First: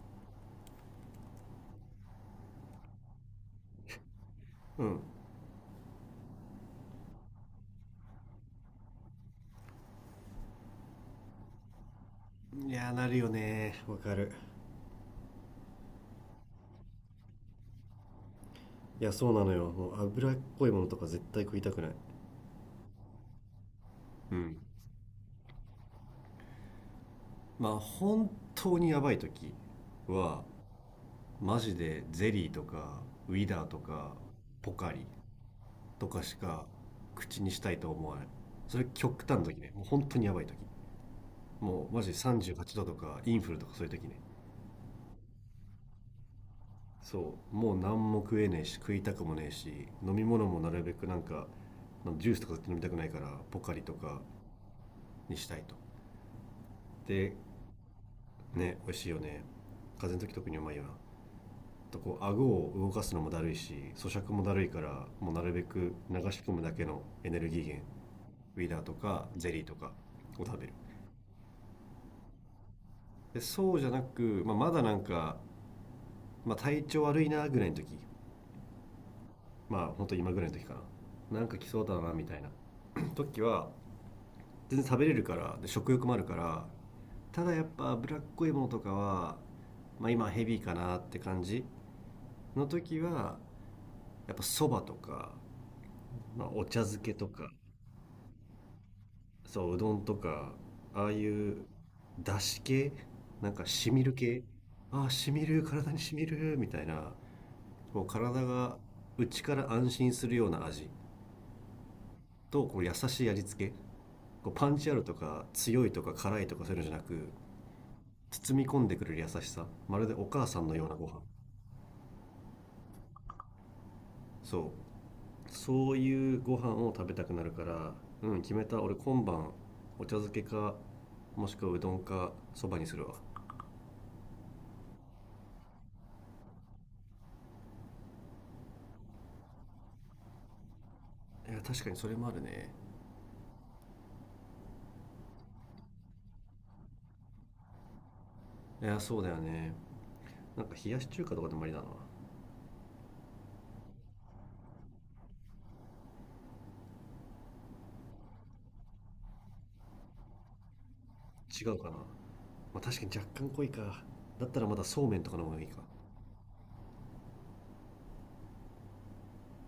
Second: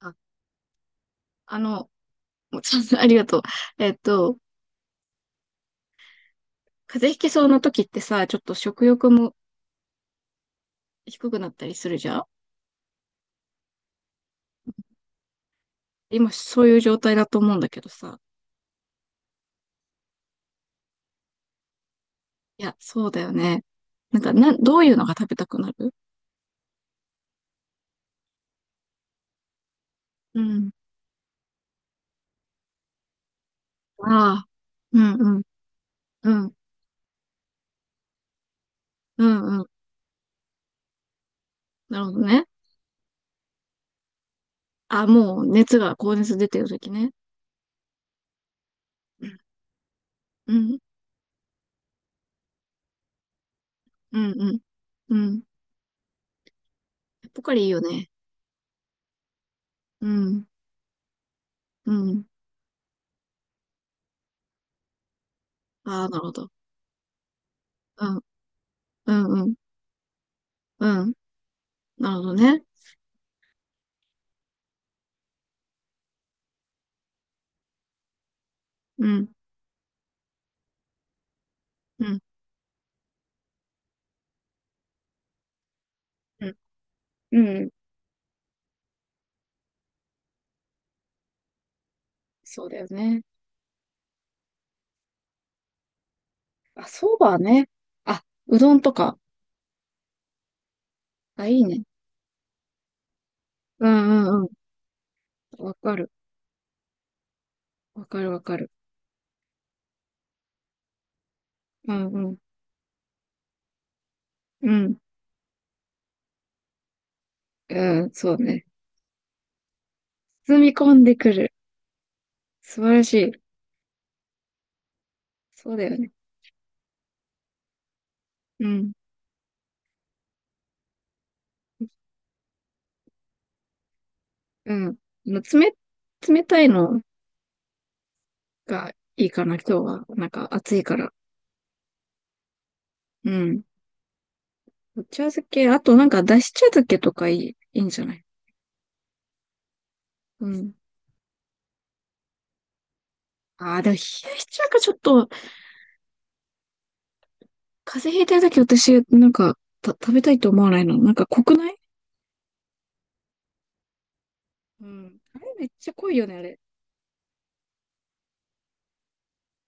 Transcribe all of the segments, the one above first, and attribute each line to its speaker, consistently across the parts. Speaker 1: あ、あの、もうちょっと ありがとう。えっと、
Speaker 2: うん。
Speaker 1: 風邪ひきそうな時ってさ、ちょっと食欲も低くなったりするじゃん。
Speaker 2: いやーなるよねー、わかる。
Speaker 1: 今そういう状態だと思うんだけどさ。
Speaker 2: いやそうなのよ、もう脂っこいものとか絶対食いたくない。
Speaker 1: いや、そうだよね。なんか、
Speaker 2: うん。
Speaker 1: どういうのが食べたくなる？
Speaker 2: まあ本当にやばい時
Speaker 1: う
Speaker 2: は
Speaker 1: ん。
Speaker 2: マジでゼリーとかウィダーとか
Speaker 1: ああ、
Speaker 2: ポカリ
Speaker 1: うん、うん、
Speaker 2: とか
Speaker 1: う
Speaker 2: し
Speaker 1: ん、
Speaker 2: か口にしたいと思わない。それ極
Speaker 1: う
Speaker 2: 端の
Speaker 1: ん、
Speaker 2: 時
Speaker 1: うん。
Speaker 2: ね、もう本当にやばい時。もう
Speaker 1: な
Speaker 2: マ
Speaker 1: る
Speaker 2: ジ
Speaker 1: ほ
Speaker 2: で
Speaker 1: どね。
Speaker 2: 38度とかインフルとかそういう時ね。
Speaker 1: あ、もう熱が、高熱出てる時ね。
Speaker 2: そう、もう何も食えねえし食いたく
Speaker 1: う
Speaker 2: も
Speaker 1: ん、
Speaker 2: ねえし、飲み物
Speaker 1: う
Speaker 2: もな
Speaker 1: ん、
Speaker 2: るべくなんかジュースとか飲みたくないからポカリと
Speaker 1: う
Speaker 2: か
Speaker 1: ん、う
Speaker 2: に
Speaker 1: ん。
Speaker 2: したいと。で
Speaker 1: ポカリいいよね。
Speaker 2: ね、美味しいよね。
Speaker 1: う
Speaker 2: 風邪の時
Speaker 1: ん、
Speaker 2: 特にうまいよな。
Speaker 1: う
Speaker 2: とこう
Speaker 1: ん。
Speaker 2: 顎を動かすのもだるいし咀嚼もだるいから、もうなるべく
Speaker 1: ああ、
Speaker 2: 流
Speaker 1: なるほ
Speaker 2: し
Speaker 1: ど。
Speaker 2: 込むだけのエネルギー源、
Speaker 1: うん、
Speaker 2: ウィダーと
Speaker 1: う
Speaker 2: か
Speaker 1: ん、う
Speaker 2: ゼ
Speaker 1: ん、
Speaker 2: リーとかを食べる。
Speaker 1: うん。なるほどね。
Speaker 2: でそうじゃなく、まあ、まだなんか、まあ、体調悪いなぐらいの時。
Speaker 1: うん。
Speaker 2: まあ本当今ぐらいの時か。なんか来そうだ
Speaker 1: う
Speaker 2: な
Speaker 1: ん
Speaker 2: みたいな 時は全然食べれるから、で食欲もあるか
Speaker 1: うん。
Speaker 2: ら。ただ
Speaker 1: う
Speaker 2: やっ
Speaker 1: ん。
Speaker 2: ぱ脂っこいものとかは、まあ、今ヘビーかなって感じ
Speaker 1: そ
Speaker 2: の
Speaker 1: うだよ
Speaker 2: 時
Speaker 1: ね。
Speaker 2: は、やっぱそばとか、まあ、お茶
Speaker 1: あ、
Speaker 2: 漬け
Speaker 1: そ
Speaker 2: と
Speaker 1: ば
Speaker 2: か、
Speaker 1: ね。あ、うどんとか。
Speaker 2: そう、うどんとか、ああい
Speaker 1: あ、い
Speaker 2: う、
Speaker 1: いね。
Speaker 2: だし系、なんか
Speaker 1: う
Speaker 2: しみる
Speaker 1: んうん
Speaker 2: 系、
Speaker 1: う
Speaker 2: ああ、しみる、
Speaker 1: ん。わ
Speaker 2: 体
Speaker 1: か
Speaker 2: に
Speaker 1: る。
Speaker 2: しみる、みたいな、も
Speaker 1: わ
Speaker 2: う
Speaker 1: かるわ
Speaker 2: 体
Speaker 1: かる。
Speaker 2: が内から安心するような味
Speaker 1: うんうん。
Speaker 2: と、こう優しい味付け。こうパ
Speaker 1: う
Speaker 2: ンチあ
Speaker 1: ん。
Speaker 2: るとか、強いとか辛いとかそういうのじゃなく、
Speaker 1: うん、そう
Speaker 2: 包
Speaker 1: ね。
Speaker 2: み込んでくれる優しさ。まるでお母
Speaker 1: 包
Speaker 2: さん
Speaker 1: み
Speaker 2: のよう
Speaker 1: 込
Speaker 2: な
Speaker 1: ん
Speaker 2: ご
Speaker 1: で
Speaker 2: 飯。
Speaker 1: くる。素晴らしい。
Speaker 2: そう、
Speaker 1: そうだ
Speaker 2: そう
Speaker 1: よね。
Speaker 2: いうご飯を食べたくなるから。うん、決め
Speaker 1: う
Speaker 2: た、
Speaker 1: ん。
Speaker 2: 俺今晩お茶漬けか、もしくはうどんかそばにするわ。
Speaker 1: うん。まあ冷たいのがいいかな、今日は。なんか暑いから。
Speaker 2: いや確かにそれもあるね。
Speaker 1: うん。お茶漬け、あとなんかだし茶漬けとかいい、いいんじゃない？
Speaker 2: いやそうだよね。
Speaker 1: う
Speaker 2: なん
Speaker 1: ん。
Speaker 2: か冷やし中華とかでもありだな。
Speaker 1: ああ、でも冷やし中華ちょっと、風邪ひいてるとき私、なんか、食べたいと思わないの。なんか濃く
Speaker 2: 違
Speaker 1: ない？
Speaker 2: うかな、まあ、確かに若干濃いか。だったらまだ
Speaker 1: う
Speaker 2: そうめ
Speaker 1: ん。
Speaker 2: んとか
Speaker 1: あ
Speaker 2: の方
Speaker 1: れ
Speaker 2: がい
Speaker 1: め
Speaker 2: い
Speaker 1: っ
Speaker 2: か。
Speaker 1: ちゃ濃いよね、あれ。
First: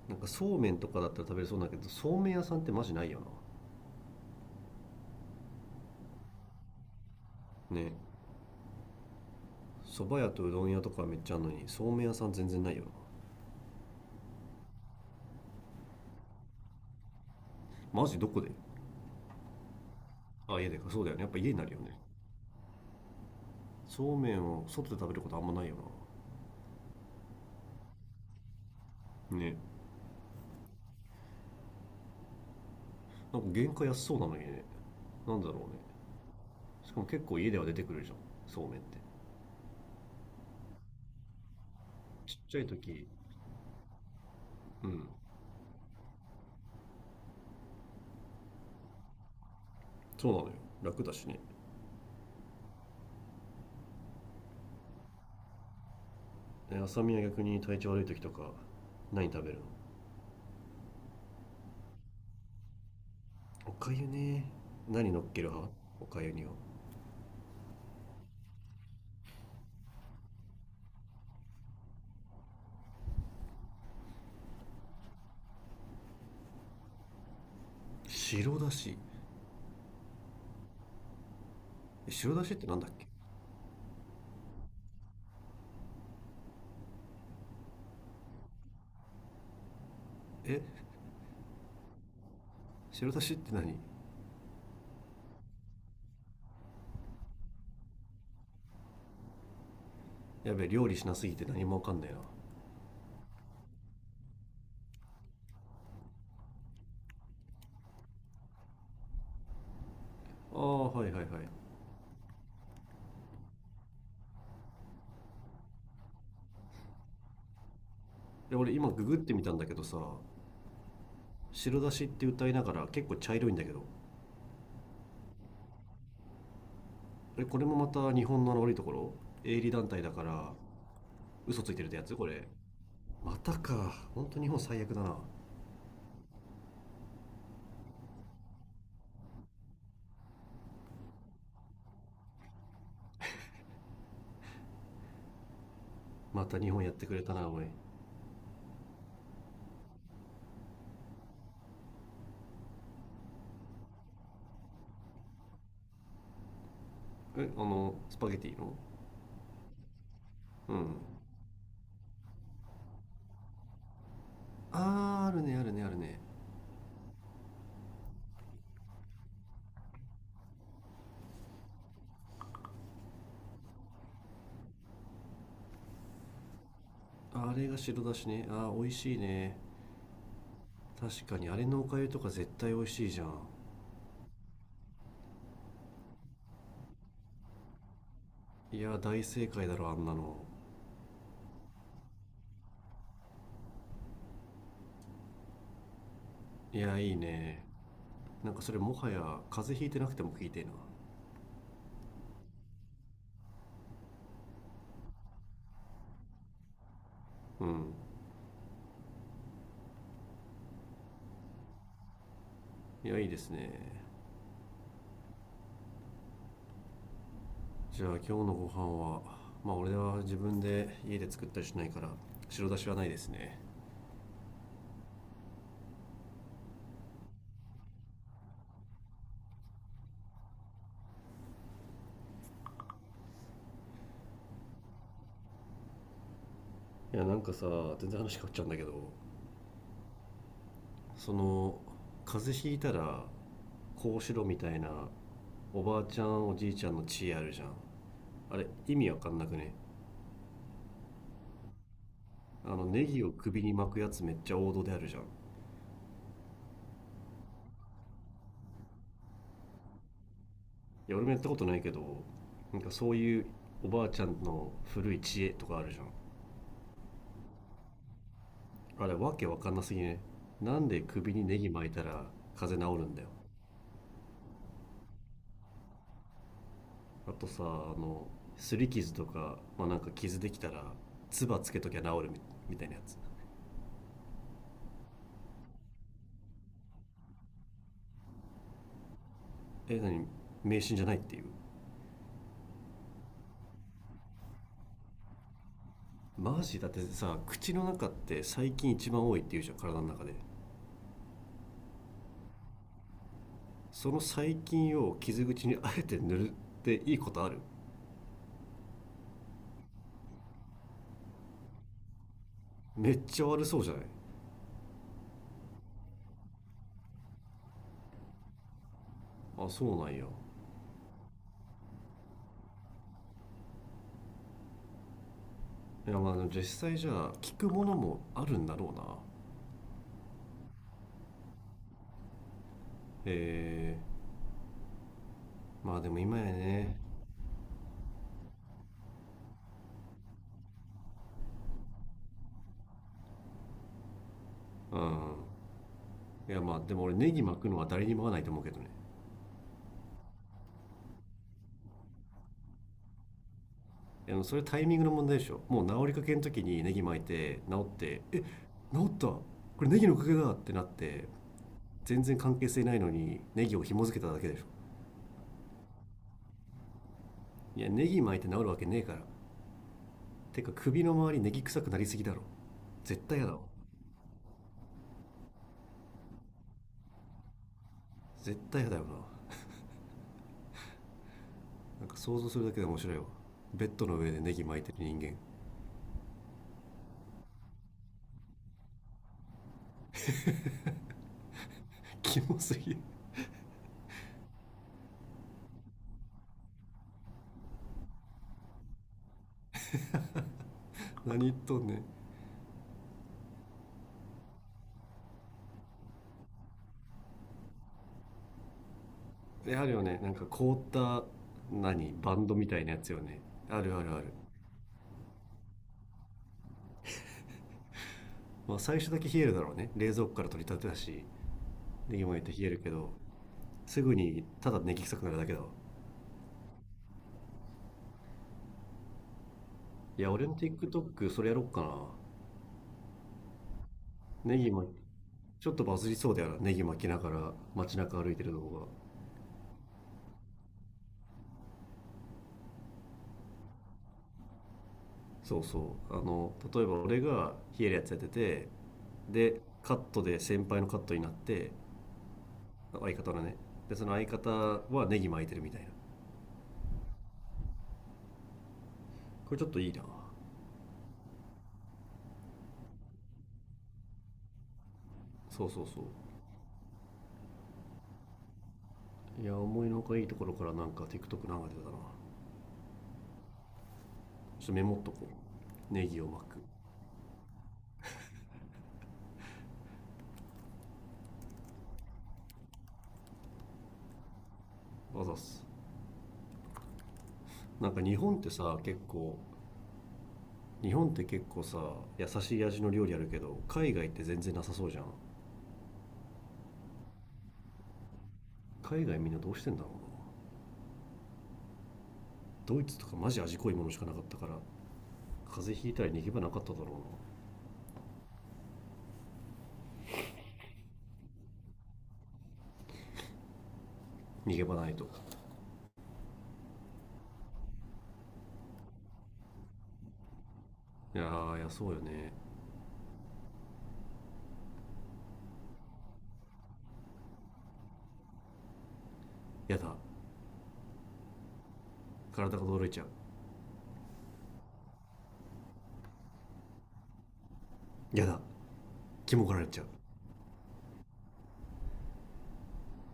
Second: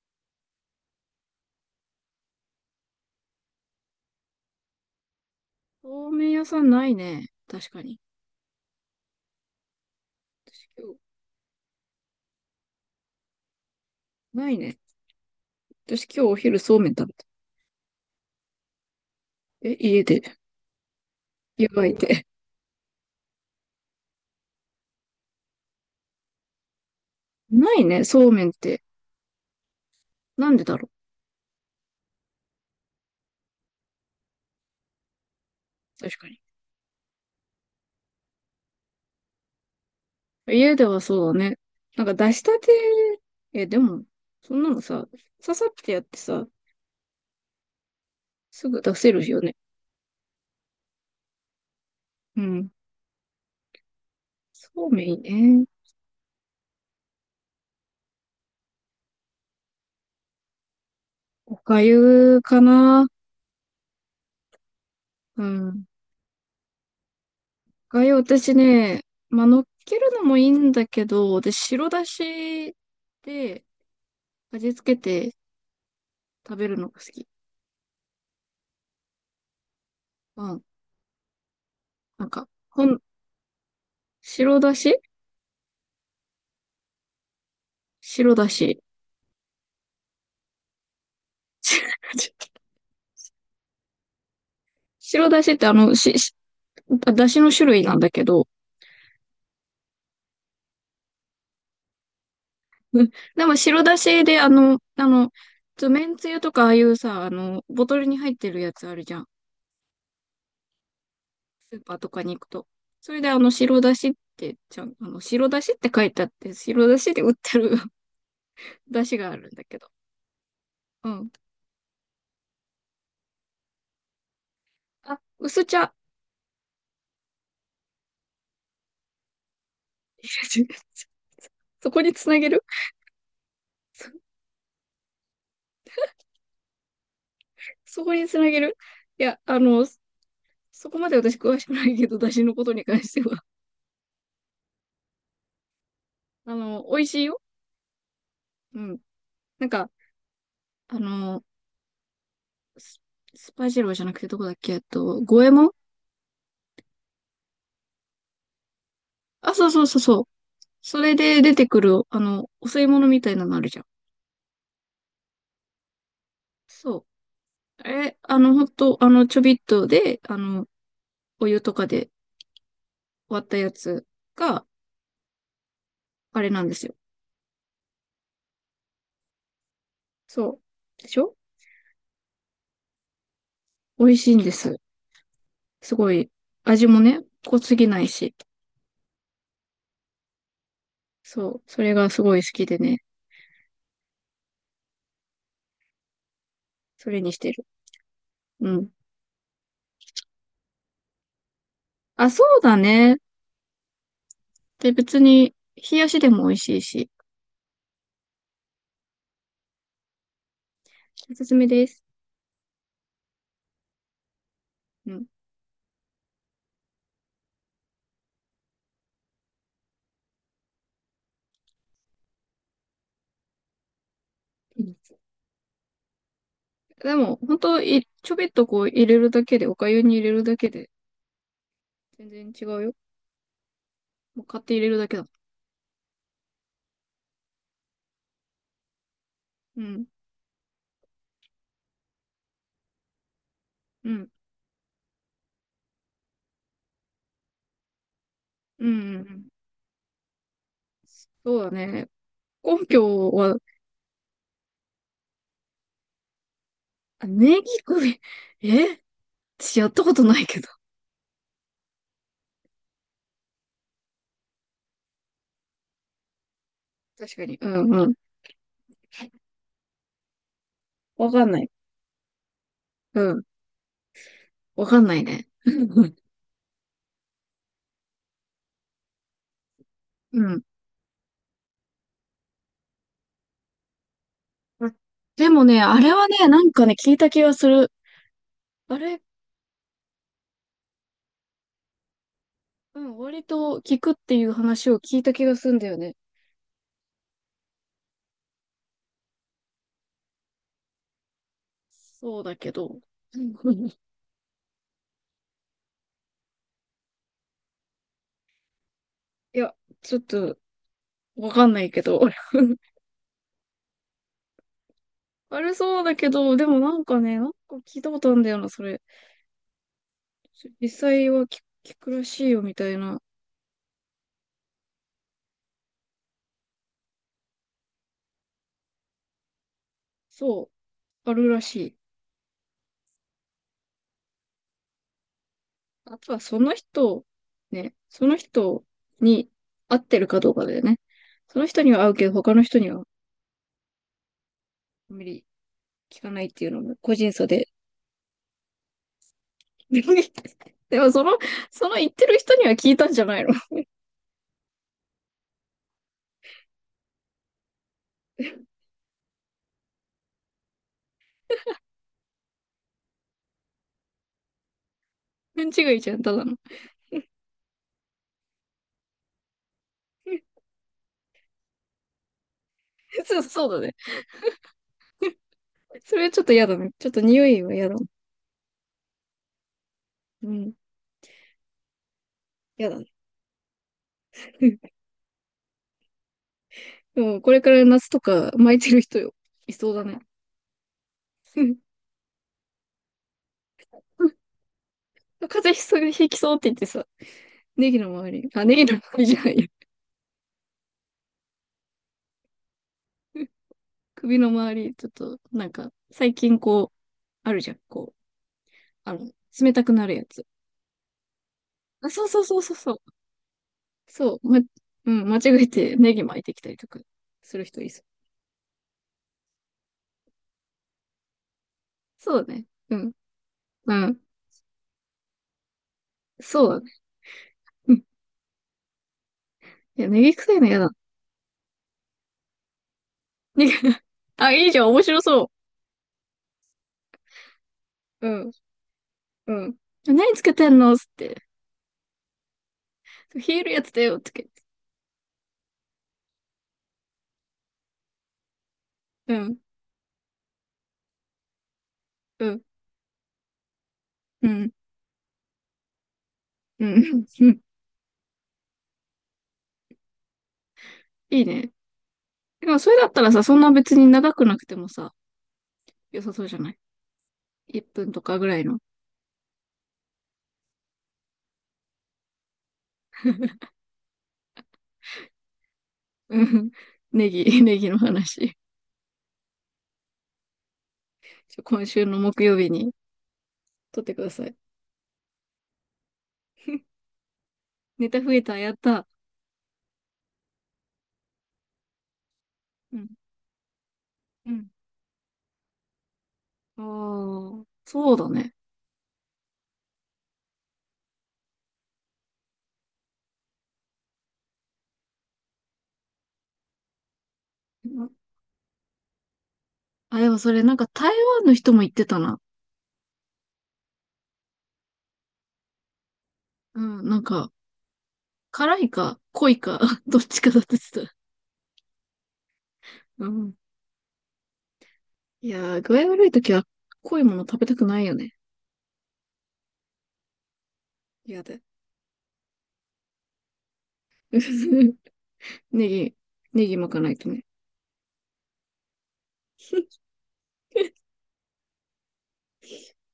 Speaker 2: なんかそうめんとかだったら食べれそうだけど、そうめん屋さんってマジないよ
Speaker 1: そうめん屋さんないね。確
Speaker 2: な。
Speaker 1: か
Speaker 2: ね、
Speaker 1: に。
Speaker 2: そば屋とうど
Speaker 1: 私
Speaker 2: ん屋
Speaker 1: 今
Speaker 2: と
Speaker 1: 日、
Speaker 2: かめっちゃあるのにそうめん屋さん全然ないよな。
Speaker 1: ないね。私今日お昼そうめん食べた。
Speaker 2: マジどこで。
Speaker 1: え、家で、
Speaker 2: あ家でか、そうだよね、やっぱ家にな
Speaker 1: 湯
Speaker 2: るよ
Speaker 1: が
Speaker 2: ね。
Speaker 1: いて。
Speaker 2: そうめんを外で食べることあんまないよな。
Speaker 1: ないね、そうめんって。
Speaker 2: ね。
Speaker 1: なんでだろ
Speaker 2: なんか原価安そうなのにね。なんだろうね。
Speaker 1: う。確かに。
Speaker 2: しかも結構家では出てくるじゃん、そうめんって。
Speaker 1: 家ではそうだね。なんか出
Speaker 2: ちっ
Speaker 1: した
Speaker 2: ちゃい
Speaker 1: て、
Speaker 2: 時。
Speaker 1: え、でも、そんなの
Speaker 2: う
Speaker 1: さ、
Speaker 2: ん、
Speaker 1: ささってやってさ、すぐ出せるよね。
Speaker 2: そうなのよ。楽だしね。
Speaker 1: うん。そうめんいいね。
Speaker 2: え浅見は逆に体調悪い時とか何食べるの？
Speaker 1: おかゆかな。
Speaker 2: おかゆね。何乗っ
Speaker 1: う
Speaker 2: ける派、
Speaker 1: ん。
Speaker 2: おかゆには。
Speaker 1: 私ね、まあ、乗っけるのもいいんだけど、私、白だしで味付けて食べるのが好き。
Speaker 2: 白だし。
Speaker 1: うん。
Speaker 2: え
Speaker 1: なん
Speaker 2: 白だ
Speaker 1: か、
Speaker 2: しってなんだっけ。
Speaker 1: 白だし、白だし。
Speaker 2: え 白だしって何。
Speaker 1: 白だしってあの、し、しだしの種類なんだけど、
Speaker 2: やべえ料理しなすぎて何もわかんないな。
Speaker 1: うん。でも白だしでつめんつゆとかああいうさ、あの、ボトルに入ってるやつあるじゃん。
Speaker 2: あーはいはいはい。
Speaker 1: スーパーとかに行くと。それであの、白だしって、ちゃん、あの、白だしって書いてあって、白だしで売ってる
Speaker 2: で俺今
Speaker 1: 出
Speaker 2: ググ
Speaker 1: 汁
Speaker 2: っ
Speaker 1: が
Speaker 2: て
Speaker 1: あ
Speaker 2: み
Speaker 1: るん
Speaker 2: たん
Speaker 1: だ
Speaker 2: だけ
Speaker 1: け
Speaker 2: ど
Speaker 1: ど。
Speaker 2: さ、
Speaker 1: うん。
Speaker 2: 白だしって歌いながら結構茶色いんだけど。
Speaker 1: あ、薄茶。
Speaker 2: えこれもまた日本の悪いところ、営利団体だから 嘘ついてる
Speaker 1: そ
Speaker 2: って
Speaker 1: こ
Speaker 2: や
Speaker 1: に
Speaker 2: つこ
Speaker 1: つなげ
Speaker 2: れ。
Speaker 1: る。
Speaker 2: またか、
Speaker 1: そ
Speaker 2: 本当日本最悪だな。
Speaker 1: そこにつなげる。いや、そこまで私詳しくないけど、出汁のことに関しては。
Speaker 2: ま
Speaker 1: あ
Speaker 2: た日本
Speaker 1: の、
Speaker 2: やっ
Speaker 1: 美味
Speaker 2: てく
Speaker 1: し
Speaker 2: れ
Speaker 1: い
Speaker 2: た
Speaker 1: よ。
Speaker 2: なおい。
Speaker 1: うん。なんか、あの、ススパジローじゃなくてどこだっけ、五右衛門。
Speaker 2: えあのスパゲティの。
Speaker 1: あ、そうそうそうそう。
Speaker 2: う
Speaker 1: そ
Speaker 2: ん。
Speaker 1: れで出てくる、あの、お吸い物みたいなのあるじゃん。
Speaker 2: あーあるねあるねあるね。
Speaker 1: そう。え、あの、ほんと、あの、ちょびっとで、あの、お湯とかで割ったやつが、あれなんですよ。
Speaker 2: あれが白だしね、あー美味しいね。
Speaker 1: そう。でし
Speaker 2: 確
Speaker 1: ょ？
Speaker 2: かにあれのおかゆとか絶対美味しいじゃん。
Speaker 1: 美味しいんです。すごい、味もね、濃すぎないし。
Speaker 2: いや大正解だろあんなの。
Speaker 1: そう、それがすごい好きでね、
Speaker 2: いや
Speaker 1: そ
Speaker 2: いい
Speaker 1: れにしてる。
Speaker 2: ね。なんか
Speaker 1: う
Speaker 2: それ
Speaker 1: ん。
Speaker 2: もはや風邪ひいてなくても聞いてえな。
Speaker 1: あ、そうだね。で、別に、冷やしでも美味しいし、
Speaker 2: うん。
Speaker 1: おすすめです。
Speaker 2: いやいいですね。
Speaker 1: うん。
Speaker 2: じゃあ今日のご飯は、まあ俺は自分で家で作ったりしないから白だしはないですね。
Speaker 1: うん。でも、本当い、ちょびっとこう入れるだけで、お粥に入れるだけで、全然違うよ。もう買って入れるだけだ。
Speaker 2: いやなんかさ、全然話変わっちゃうんだけど、
Speaker 1: うん、
Speaker 2: その風邪ひいたら
Speaker 1: う
Speaker 2: こう
Speaker 1: ん、
Speaker 2: しろみたいな、おばあちゃんおじいちゃんの知恵あるじゃん。あれ
Speaker 1: うん、
Speaker 2: 意味わ
Speaker 1: うん。う
Speaker 2: かんな
Speaker 1: ん。
Speaker 2: くね。
Speaker 1: そうだね。
Speaker 2: あ
Speaker 1: 根
Speaker 2: のネギ
Speaker 1: 拠
Speaker 2: を
Speaker 1: は、
Speaker 2: 首に巻くやつめっちゃ王道であるじゃん。い
Speaker 1: あネギ首、え私やったことないけど。
Speaker 2: や俺もやったことないけど、なんかそういうおばあちゃんの古い知恵とかあるじゃん。
Speaker 1: 確かに。うん、うん。
Speaker 2: あれわけわかんなすぎね。なんで
Speaker 1: わ
Speaker 2: 首に
Speaker 1: かん
Speaker 2: ネ
Speaker 1: ない。
Speaker 2: ギ巻いたら風邪治るん
Speaker 1: う
Speaker 2: だよ。
Speaker 1: ん。わかんないね。
Speaker 2: あとさ、あの擦り傷とか、まあ、なんか
Speaker 1: う
Speaker 2: 傷でき
Speaker 1: ん。
Speaker 2: たら唾つけときゃ治るみたいなやつ。
Speaker 1: でもね、あれはね、なんかね、聞いた気がする。あれ、
Speaker 2: え何、迷信じゃないっていう。
Speaker 1: うん、割と聞くっていう話を聞いた気がするんだよね。
Speaker 2: マジだってさ口の中って細菌一番多いっていうじゃん、体の中で。
Speaker 1: そうだけど。うん。
Speaker 2: その細菌を傷口にあえて塗るっていいことある？
Speaker 1: いや、ちょっと、わかんないけど。
Speaker 2: めっちゃ悪そうじゃない？
Speaker 1: あれそうだけど、でもなんかね、なんか聞いたことあるんだよな、それ。
Speaker 2: あそうなんや。い
Speaker 1: 実際は聞、聞くらしいよ、みたいな。
Speaker 2: や、まあ実際じゃあ聞くものもあるんだろうな。
Speaker 1: そう、あるらしい。
Speaker 2: えまあで
Speaker 1: あ
Speaker 2: も
Speaker 1: と
Speaker 2: 今
Speaker 1: は
Speaker 2: や
Speaker 1: その
Speaker 2: ね。
Speaker 1: 人、ね、その人に合ってるかどうかだよね。その人には合うけど、他の人には
Speaker 2: う
Speaker 1: あんま
Speaker 2: ん。
Speaker 1: り聞かないっ
Speaker 2: いや
Speaker 1: ていう
Speaker 2: ま
Speaker 1: の
Speaker 2: あで
Speaker 1: も
Speaker 2: も
Speaker 1: 個
Speaker 2: 俺
Speaker 1: 人
Speaker 2: ネギ
Speaker 1: 差
Speaker 2: 巻
Speaker 1: で。
Speaker 2: くのは誰にも合わないと思うけどね。
Speaker 1: でもその、その言ってる人には聞いたんじゃないの？
Speaker 2: それタイミングの問題でしょ、もう治りかけの時にネギ巻いて治った、これネギのおかげだってなって、全然関係性ないのにネギを紐付けただけでしょ。
Speaker 1: 勘違いじゃん、ただの。
Speaker 2: いやネギ巻いて治るわけねえから。 てか首の周りネギ臭くなりすぎだろ、絶
Speaker 1: そ
Speaker 2: 対
Speaker 1: う、
Speaker 2: やだわ。
Speaker 1: そうだね。それはちょっと嫌だね。ちょっと匂いは嫌だ。
Speaker 2: 絶対やだよな、
Speaker 1: うん、
Speaker 2: なんか想像するだけで
Speaker 1: 嫌だ
Speaker 2: 面
Speaker 1: ね。
Speaker 2: 白いわ。ベッドの上でネギ巻いて る人間
Speaker 1: でもこれから夏とか巻いてる人、よ、いそうだね。
Speaker 2: キモすぎる。
Speaker 1: 風邪ひきそうって言ってさ、ネギの周りじゃないや。
Speaker 2: 何言っとんねん。
Speaker 1: 首の周り、ちょっと、なんか、最近こう、あるじゃん、こう、あの、
Speaker 2: あ
Speaker 1: 冷た
Speaker 2: る
Speaker 1: く
Speaker 2: よ
Speaker 1: なる
Speaker 2: ね、
Speaker 1: や
Speaker 2: なん
Speaker 1: つ。
Speaker 2: か凍った
Speaker 1: あ、
Speaker 2: 何
Speaker 1: そう
Speaker 2: バ
Speaker 1: そう
Speaker 2: ンド
Speaker 1: そう
Speaker 2: み
Speaker 1: そう
Speaker 2: たい
Speaker 1: そ
Speaker 2: な
Speaker 1: う。
Speaker 2: やつよね。あるあるある。
Speaker 1: そう、ま、うん、間違えてネギ巻いてきたりとかする人いそう。
Speaker 2: まあ、最初だけ冷えるだろうね、冷蔵庫から取り立てたし、ネギ
Speaker 1: そ
Speaker 2: も入っ
Speaker 1: う
Speaker 2: て
Speaker 1: だね。
Speaker 2: 冷えるけ
Speaker 1: うん。
Speaker 2: ど、
Speaker 1: う
Speaker 2: すぐ
Speaker 1: ん。
Speaker 2: にただネギ臭くなるだけだわ。
Speaker 1: そうだね。うん。いや、ネ
Speaker 2: いや
Speaker 1: ギ
Speaker 2: 俺
Speaker 1: 臭
Speaker 2: の
Speaker 1: いの嫌だ。
Speaker 2: TikTok それやろっか。
Speaker 1: ネギ、あ、
Speaker 2: ネ
Speaker 1: い
Speaker 2: ギ
Speaker 1: いじゃん、
Speaker 2: も
Speaker 1: 面白そ
Speaker 2: ちょっとバズりそうだよな、ネギ巻きながら街中
Speaker 1: う。う
Speaker 2: 歩いて
Speaker 1: ん、
Speaker 2: る動画。
Speaker 1: うん。何つけてんのつって。冷えるやつだよ、つけて。
Speaker 2: そうそう、例えば俺が冷えるやつやってて、
Speaker 1: うん、
Speaker 2: でカットで先輩のカットになって、
Speaker 1: うん、
Speaker 2: 相方のね、でその相
Speaker 1: う
Speaker 2: 方
Speaker 1: ん、
Speaker 2: はネギ巻いてるみたいな。
Speaker 1: うん、うん。
Speaker 2: これちょっといいな。
Speaker 1: いいね。でも、それだったらさ、そんな別に長くなくてもさ、
Speaker 2: そうそうそう。
Speaker 1: 良さそうじゃない？ 1 分とかぐらいの。
Speaker 2: いや思いのほかいいところからなんか TikTok 流れてたな。ちょっとメモっとこ。ネギを
Speaker 1: う
Speaker 2: 巻く。
Speaker 1: ん。ネギ、ネギの話。今週の木曜日に撮ってください。
Speaker 2: あざっす。なんか
Speaker 1: ネタ増えた、やった。
Speaker 2: 日本って結構さ優しい味の
Speaker 1: う
Speaker 2: 料
Speaker 1: ん。
Speaker 2: 理あるけど海外って全
Speaker 1: う
Speaker 2: 然な
Speaker 1: ん。
Speaker 2: さそうじゃん。
Speaker 1: ああ、そうだね。
Speaker 2: 海外みんなどうしてんだろうな、ドイツとかマジ味濃いものしかなかったから風邪ひいたら逃げ場なかっただろう。
Speaker 1: うん。あ、でもそれなんか台湾の人も言ってたな。
Speaker 2: 逃げ場ないと。
Speaker 1: うん、なんか、辛いか濃いか どっちかだって言ってた。
Speaker 2: いやーいやそうよね。
Speaker 1: うん。いやー、具合悪い時は濃いもの食べたくないよね。
Speaker 2: やだ。
Speaker 1: 嫌だ。
Speaker 2: 体が驚いちゃう。
Speaker 1: ネギ、ネギ巻かないとね。
Speaker 2: やだ。気もがられちゃう。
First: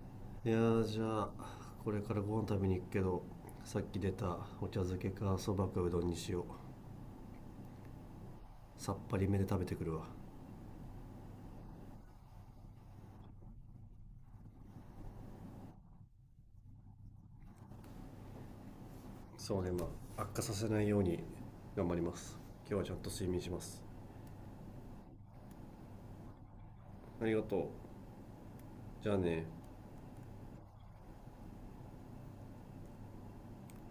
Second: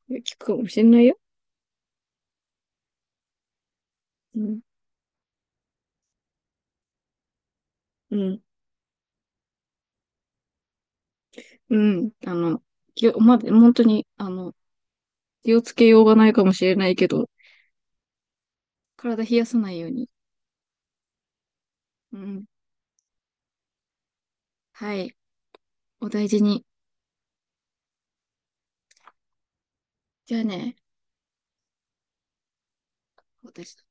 Speaker 1: いや効く
Speaker 2: い
Speaker 1: か
Speaker 2: や
Speaker 1: もしれ
Speaker 2: ーじ
Speaker 1: な
Speaker 2: ゃ
Speaker 1: いよ。
Speaker 2: あこれからご飯食べに行くけど、さっき出た
Speaker 1: うん。
Speaker 2: お茶漬けかそばかうどんにしよう。
Speaker 1: うん。
Speaker 2: さっぱりめで食べてくるわ。
Speaker 1: うん。あの、きおま、本当に、あの、気をつけようがないかもしれないけど、体冷やさ
Speaker 2: そう
Speaker 1: な
Speaker 2: ね、
Speaker 1: いよ
Speaker 2: ま
Speaker 1: うに。
Speaker 2: あ悪化させないように頑張りま
Speaker 1: う
Speaker 2: す。
Speaker 1: ん。
Speaker 2: 今日はちゃんと睡眠します。
Speaker 1: はい。お大事に。
Speaker 2: ありがとう。じゃあね。
Speaker 1: じゃあね、私。